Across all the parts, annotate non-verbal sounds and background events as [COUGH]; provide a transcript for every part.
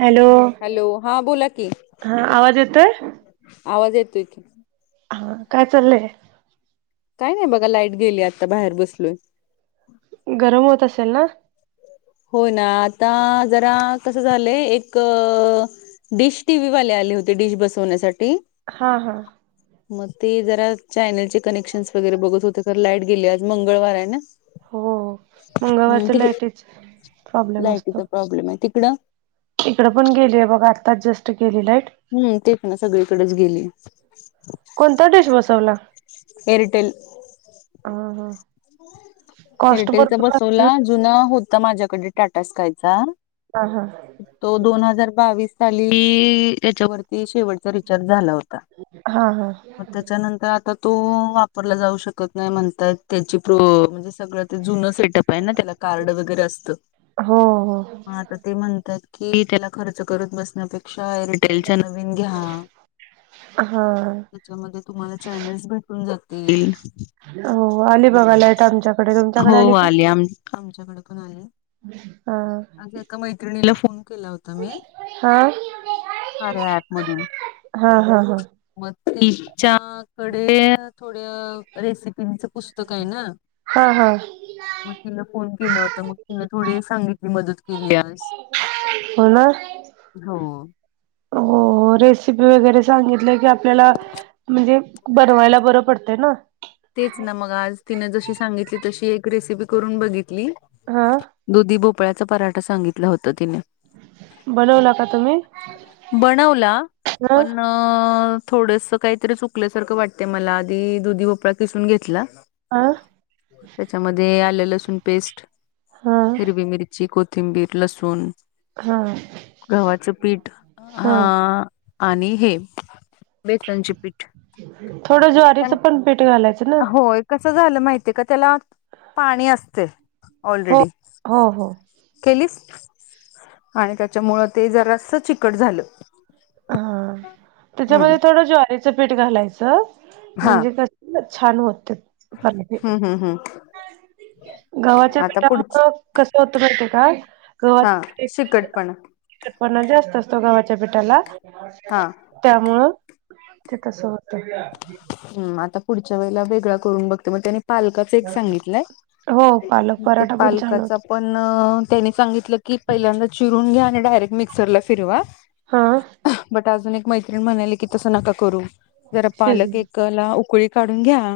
Hello hello, हा बोला कि. हा आवाज येतोय आवाज येतोय की. हा, काय चाललंय? काय नाही बघा लाईट गेली. आता बाहेर बसलोय गरम होत असेल. ना होय ना आता जरा कसं झालंय एक डिश टीव्ही वाले आले होते, डिश बसवण्यासाठी. हा, हा. म ते जरा चॅनलचे कनेक्शन्स वगैरे बघत होते, तर लाईट गेली आज मंगळवारे ना. हो हम्म मंगळवारच तिक लाईटीच प्रॉब्लेम लायटीचा प्रॉब्लेम आहे तिकडं इकडे पण गेलीय बघा आत्ताच जस्ट गेली लाईट हम् ते प ना सगळीकडेच गेली. कोणता डिश बसवला? एअरटेल ह हा कॉस्ट एअरटेलचा भरपूर लागते ना? बसवला जुना होता माझ्याकडे टाटा स्कायचा हा तो दोन हजार बावीस साली त्याच्यावरती शेवट रिचार्ज झाला होता. हा हा हा मग त्याच्यानंतर आता तो वापरला जाऊ शकत नाही. म्हणत त्याची म्हणे सग जुन सेटअप आहे त्या कार्ड वगरे असत. हो हो तर ते म्हणतात की त्याला खर्च करून बसण्यापेक्षा का एअरिटेलच्या नवीन घ्या. हा त्याच्यामध्ये तुम्हाला चॅनल्स भेटून जातील. हो आली बघायलाय आमच्या हो आली आच्याकडे पण हा आले ए मैत्रिणीला फोन केला होता मी हा कार्य ॲप मधून हा हा हा मग तिच्याकडे थोड्या रेसिपीचं पुस्तक आहे. ना हा हा मग तिला फोन केला होता. मग तिन थोडी सांगितली मदत केली आज हो ना [INAUDIBLE] हो हो रेसिपी वगैरे सांगितलं. की आपल्याला म्हणजे बनवायला बरं पडते. ना तेच ना मग आज तिन जशी सांगितली तशी एक रेसिपी करून बघितली हा दुधी भोपळ्याचा पराठा सांगितला होता. तिने बनवला का तुम्ही बनवला ह पण थोडस काहीतरी चुकल्यासारं वाट मला आधी दुधी भोपळ दिसून घेतला ह त्याच्यामध्ये आलं लसूण पेस्ट हा हिरवी मिरची कोथिंबीर कोथिंबीर लसूण हा गव्हाचे पीठ हा आणि हे बेसनचे पीठ थोडं ज्वारीच पण पीठ घालायचं ना होय कसं झालं माहितीय का त्याला पाणी असते हो ऑलरेडी हो हो केलीस आणि त्याच्यामुळ ते जरास चिकट झालं हा हम्म त्याच्यामध्ये थोडं ज्वारीचं पीठ घालायचं हा म्हणजे क छान होते. हम्म हम्म हम्म गवाच्या आता पुढच पेठामध्ये कसं होतं करते का गव हा शिकटपणा पणा जास्त असतो गावाच्या पेठाला हा त्यामुळं ते तस होत. हम् आता पुढच्या वेळेला वेगळा करून बघत मग त्यानी पालक सांगितलंय हो पालक पराठा पण छान पालकाचा होतो पण त्याने सांगितलं. की पहिल्यांदा चिरून घ्या आणि डायरेक्ट मिक्सरला फिरवा हा बट अजून एक मैत्रिणी म्हणाले. की तस नका करू जरा पालक एक ला उकळी काढून घ्या.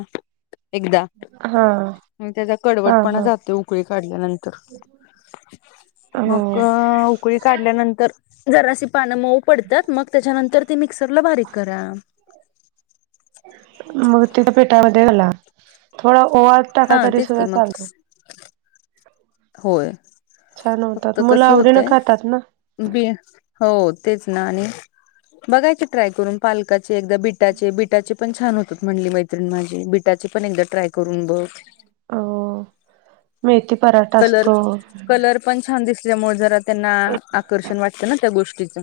एकदा आणि त्याचा हा हा कडवटपणा हा जातो उकळी काढल्यानंतर हो मग कळी काढल्यानंतर जरासी पानं मऊ पडतात मग त्याच्यानंतर त मिक्सरला बारीक करा. मग तिथ पेटामध्ये झाला थोडा ओवा हा टाकाला तरी तेच की सुद्धा मग चालतो. होय छान होतात फक्त मुलं कस आवडीनं होतय. खातात ना बी हो तेच ना आणि बघायची ट्राय करून पालकाची एकदा बीट बटा बिटाचे पण छान होत म्हणले मैत्रिणी माझे बिटाचे पण एकदा ट्राय करून बघ. हो मेथी पराठा कलर असतो. कलर पण छान दिसल्यामुळे जरा त्यांना आकर्षण वाटतं ना त्या गोष्टीचं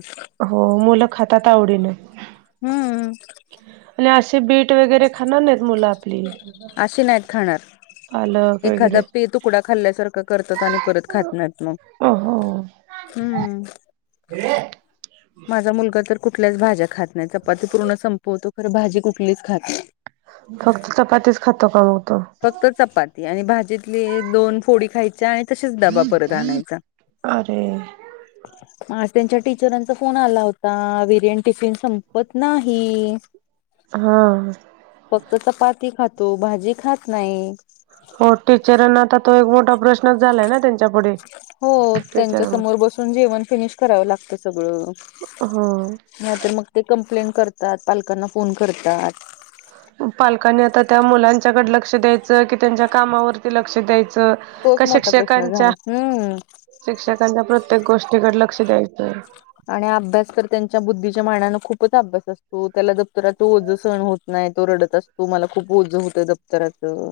हो मुलं खातात आवडीन हम्म. आणि असे बीट वगैरे खाणार नाहीत मुलं आपली अशी नाहीत खाणार पालक वगैरे एखादा पे तुकडा खाल्ल्यासारखा करतात आणि परत खातना मग अ हो. हम्म. ह. माझा मुलगा तर कुठल्याच भाज्या खात नाही चपाती पूर्ण संपवतो खर भाजी कुठलीच खात नाही. फक्त चपातीच खातातो कमवतो. फक्त चपाती आणि भाजीतली दोन फोडी खायची आहे. अरे. ह त्यांच्या टीचरांचा फोन आला होता विरयन टिफिन संपत नाही. हा. फक्त चपाती खातो भाजी खात नाही. हो टीचरां आ तो एक मोठा प्रश्नच झालाय ना त्यांचा हो त्यांच्या समोर बसून जेवण फिनिश करावं लागत सगळ. हो ह तर मग ते कंप्लें करतात पालकांना फोन करतात. पालकांनी आता त्या मुलांच्याकडडे लक्ष द्यायचं की त्यांच्या कामावरती लक्ष द्यायचं. खोच का मोठा प्रश्न झा शिक्षकांच्या हम्म. शिक्षकांच्या प्रत्येक गोष्टीकडे लक्ष द्यायचंय. आणि अभ्यास तर त्यांच्या बुद्धीच्या मानान खूपच अभ्यास असतो त्याला दप्तराात ओज सण होत नाही तो रडत असतो मला खूप ओज होतं दप्तराचं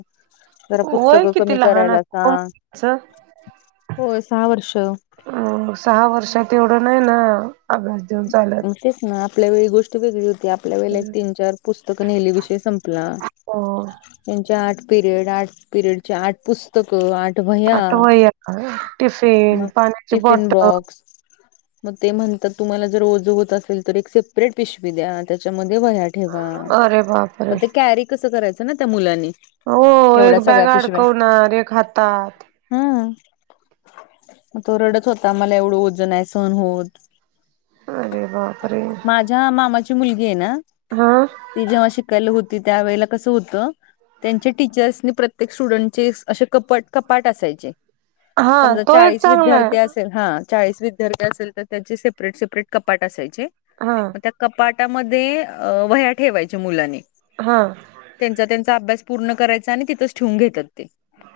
जरा वय पुस्तकं कमी किती लहान करायला असतं सांग. मुलाचं होय सहा वर्ष अ सहा वर्षात एवढं नाही ना अभ्यास देऊन चालत. तेच ना आपल्या वेळी गोष्ट वेगळी होती. आपल्या वेळी तीन चार पुस्तकं नेली विषय संपला. हो त्यांचे आठ पिरियड आठ पिरियडचे आठ पुस्तकं आठ भैय्या आता वय टिफिन [INAUDIBLE] पाण्याची बॉटल मग ते म्हणतात तुम्हाला जर ओझं होत असेल तर एक सेपरेट पिशवी द्या त्यांच्यामध्ये वह्या ठेवा अरे बापरे ते कॅरी कसं करायचं ना त्या मुलांनी हो एक बॅग अडकवणार एक हातात. हं तो रडच होता मला एवढं ओझं नाही सहण होत. अरे बापरे! माझ्या मामाची मुलगी आहे ना. हा. ती जेव्हा शिकायली होती त्यावेेळेला कसं होतं. त्यांचे टीचर्स प्रत्येक स्टुडंटचे असे कपट कपाट असायचे. हा समजा तो एक चाळीस चांगला विद्यार्थी आहे अस. हा चाळीस विद्यार्थी असेल तर त्यांचे सेपरेट सेपरेट कपाट असायचे. हा ग त्या कपाटामध्ये वह्या ठेवायच्या मुलांनी. हा. त्यांचा त्यांचा अभ्यास पूर्ण करायचा आणि तिथंच ठेवून घेतात ते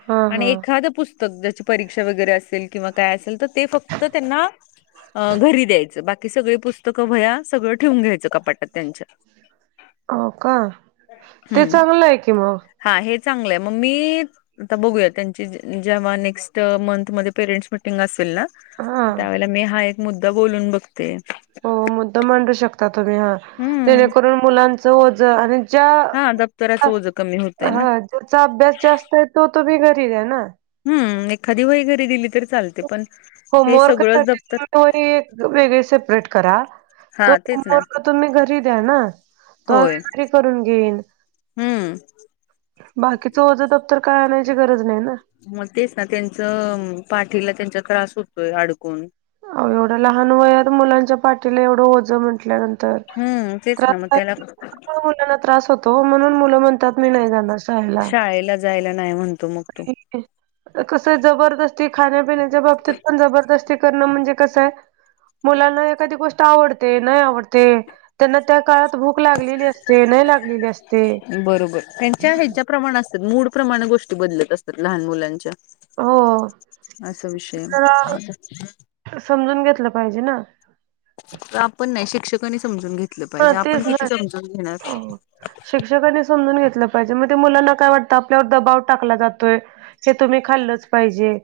हा आणि हा एखादं पुस्तक सध्याची परीक्षा वगैरे असेल किंवा काय असेल तर ते फक्त त्यांना घरी बाकी सगळी पुस्तकं वह्या सगळं ठेवून घ्यायचं. हो का, तर हम्म चांगलं आहे की मग. हा हे चांगलंय मग मी आता बघूया त्यांची जेंव्हा नेक्स्ट मंथ मध्ये पेरेंट्स मिटिंग असेल ना. हा त्यावेळेला मी हा एक मुद्दा बोलून बघते. हो मुद्दा मांडू शकता तुम्ही हा हम्म जेणेकरून मुलांचं ओझं. ज्या हा दप्तराचं ओझं कमी होतय ना हा ज्याचा अभ्यास जास्त आहे ती तुम्ही घरी द्या ना. हम्म एखादी वही घरी दिली तरी चालते पण हे होमवर्क सगळंच साठी दप्तर एक वही वेगळी सेपरेट करा. तो हा तेच ना होमवर्क तुम्ही घरी द्या तो होय आम्ही घरी करून घेईल. हम्म बाकीचं ओझं दप्तर काय आणायची गरज नाही ना. मग तेच ना तेचं पाटीला त्रास होतोय अडकून. अ एवढ्या लहान वयात मुलांच्या पाठीला एवढं ओझं म्हंटल्यानंतर. हम्म. त्रास होतो म्हणून मुलं म्हणतात मी नाही जाणार शाळेला. जायला नाही म्हणतो मग तो कसं जबरदस्ती खाण्यापिण्याच्या बाबतीत पण जबरदस्ती. करणं म्हणजे कसय मुलांना एखादी गोष्ट आवडते नाय आवडते. त्यांना त्या काळात भूक लागलेली असते नाही लागलेली असते. बरोबर त्यांच्या ह्याच्या प्रमाण असतात मूड प्रमाणे गोष्टी बदलत असतात लहान मुलांच्या. हो असा विषय जरा आता. समजून घेतलं पाहिजे ना. तर आपण नाही शिक्षकांनी समजून घेतलं हा पाहिजे आपण तेच ना किती समजून घेणार. हो. शिक्षकांनी समजून घेतलं पाहिजे मग ते मुलांना काय वाटतं आपल्यावर दबाव टाकला जातोय. ते तुम्ही खाल्लच पाहिजे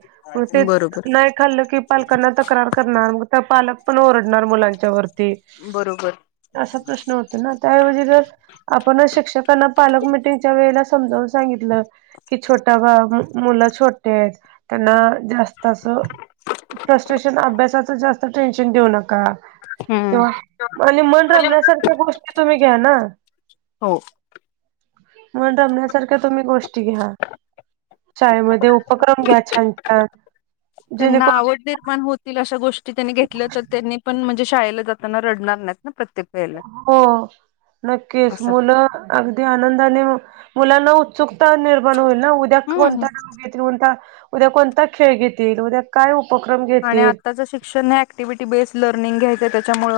ते बरोबर नाही खाल्लं की पालकांना तक्रार. करणार मग पालक पण ओरडणार मुलांच्या वरती. बरोबर. असा प्रश्न होत ऐवजी जर आपणच शिक्षकांना पालक मिीटिंगच्या वेळेला समजावून सांगितलं की छोटा मुलं छोटे आहेत त्यांना जास्त असं. फ्रस्ट्रेशन अभ्यासाचं जास्त टेन्शन देऊ नका. का हम्म तेंहा आणि मन रमण्यासारख्या गोष्टी तुम्ही घ्या ना. हो. मण रमण्यासारख्या तुम्ही गोष्टी घ्या. चाळेमध्ये उपक्रम घ्या छान छान. त्यांना जेणेकरून आवड निर्माण होतील अशा गोष्टी त्यांनी घेतल्या तर त्यांनी पण म्हणजे शाळेला जात. ना रडणार नाही. प्रत्येक वेळीला. हो नक्कीच मुलं. अगदी आनंदाने मुलांना उत्सुकता निर्माण होईल ना उद्या हम्म कोणता ना कोणता उद्या कोणता खेळ घेतील उद्या काय उपक्रम आणि घेतील. आताचं शिक्षण ऍक्टिव्हिटी बेस्ट लर्निंग घ्यायचं त्याच्यामुळ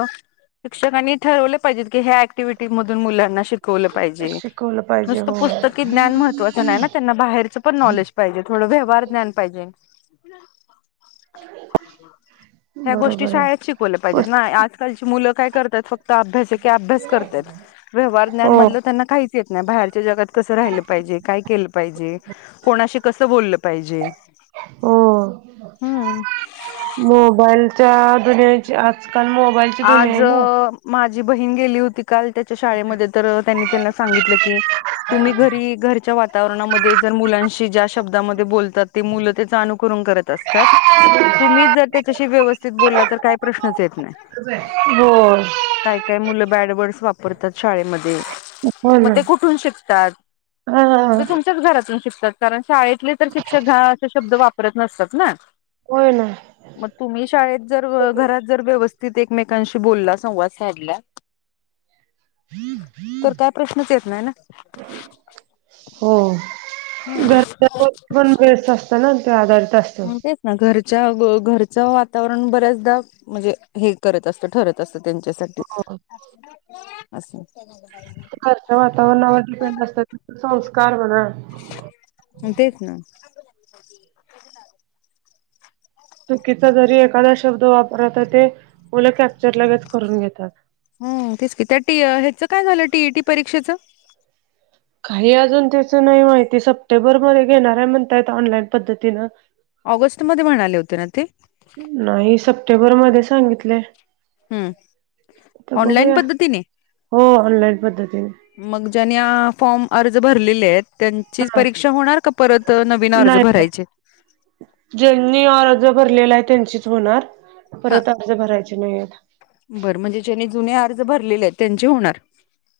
शिक्षकांनी ठरवले पाहिजे की ह्या एक्टिव्हिटी मधून मुलांना शिकवा शिकवलं पाहिजे शिकवलं पाहिजे नुसत हो पुस्तकी ज्ञान महत्त्व नाही ना. त्यांना बाहेरचं पण नॉलेज पाहिजे थोडं व्यवहार ज्ञान पाहिजे. ह्या गोष्टी बरोबर आहे. शाळेत शिकवल्या पाहिजेत ना आजकालची मुलं काय करतात फक्त अभ्यास एक अभ्यास करतायेत व्यवहार ज्ञान हो मधल त्यांना काहीच येत नाही बाहेरच्या जगात कसं राहिलं पाहिजे काय केलं पाहिजे कोणाशी कसं बोललं पाहिजे. हो हम्म मोबाईलच्या दुनियाची आजकाल मोबाइल आज माझी बहीण गेली होती काल त्याच्या शाळेमध्ये तर त्यांनी त्यांना सांगितलं की तुम्ही घरी घरच्या वाता वातावरणामध्ये जर मुलांशी ज्या शब्दामध्ये बोलतात ते मुलं त्याच अनुकरण करत असतात. तुम्हीच जर त्याच्याशी व्यवस्थित बोलला तर काही प्रश्नच येत नाही. होय.. काय काय मुलं बॅडवर्डस वापरतात शाळेमध्ये हो मग ना ते कुठून शिकतात. हा तुमच्याच घरातून शिकतात कारण शाळेतले तर शिक्षक घान असे शब्द वापरत नसतात ना होय ना. मग तुम्ही शाळेत जर घरात जर व्यवस्थित एकमेक कांशी बोलला संवाद साधला. तर काय प्रश्नच येत नाही ना. हो ना घर पणे ते आधारितत. म्हण तेच ना घरच्या घरचं वातावरण बऱ्याचदा म्हणजे हे करत असतं ठरत. तस त्यांच्यासाठी असं. घरच्या वातावरणावर डिपेंड असत संस्कार म्हणा. तेच ना. चुकीचा जरी एखादा शब्द वापरला तर ते मुलं कॅप्चर लगेच करून घेतात. हो तेच की त्या टी ह्याच काय झालं टीईटी परीक्षेचं. काही अजून त्याच नाही माहिती सप्टेंबरमध्ये घेणार आहे म्हणतायेत ऑनलाईन पद्धतीनं. ऑगस्ट मध्ये म्हणाले होते ना ते. नाही सप्टेंबर मध्ये सांगितलेय. हम् ऑनलाईन बघूया. पद्धतीने. हो ऑनलाईन पद्धतीने. मग ज्याने फॉर्म अर्ज भरलेले आहेत. त्यांची हा परीक्षा होणार का परत नवीन अर्ज नाही नाही, भरायचे. ज्यांनी अर्ज भरलेला आहे त्यांचीच होणार हा. परत अर्ज भरायचे. जिनद. बरं म्हणजे ज्यांनी जुने अर्ज भरलेले आहेत त्यांचे होणार.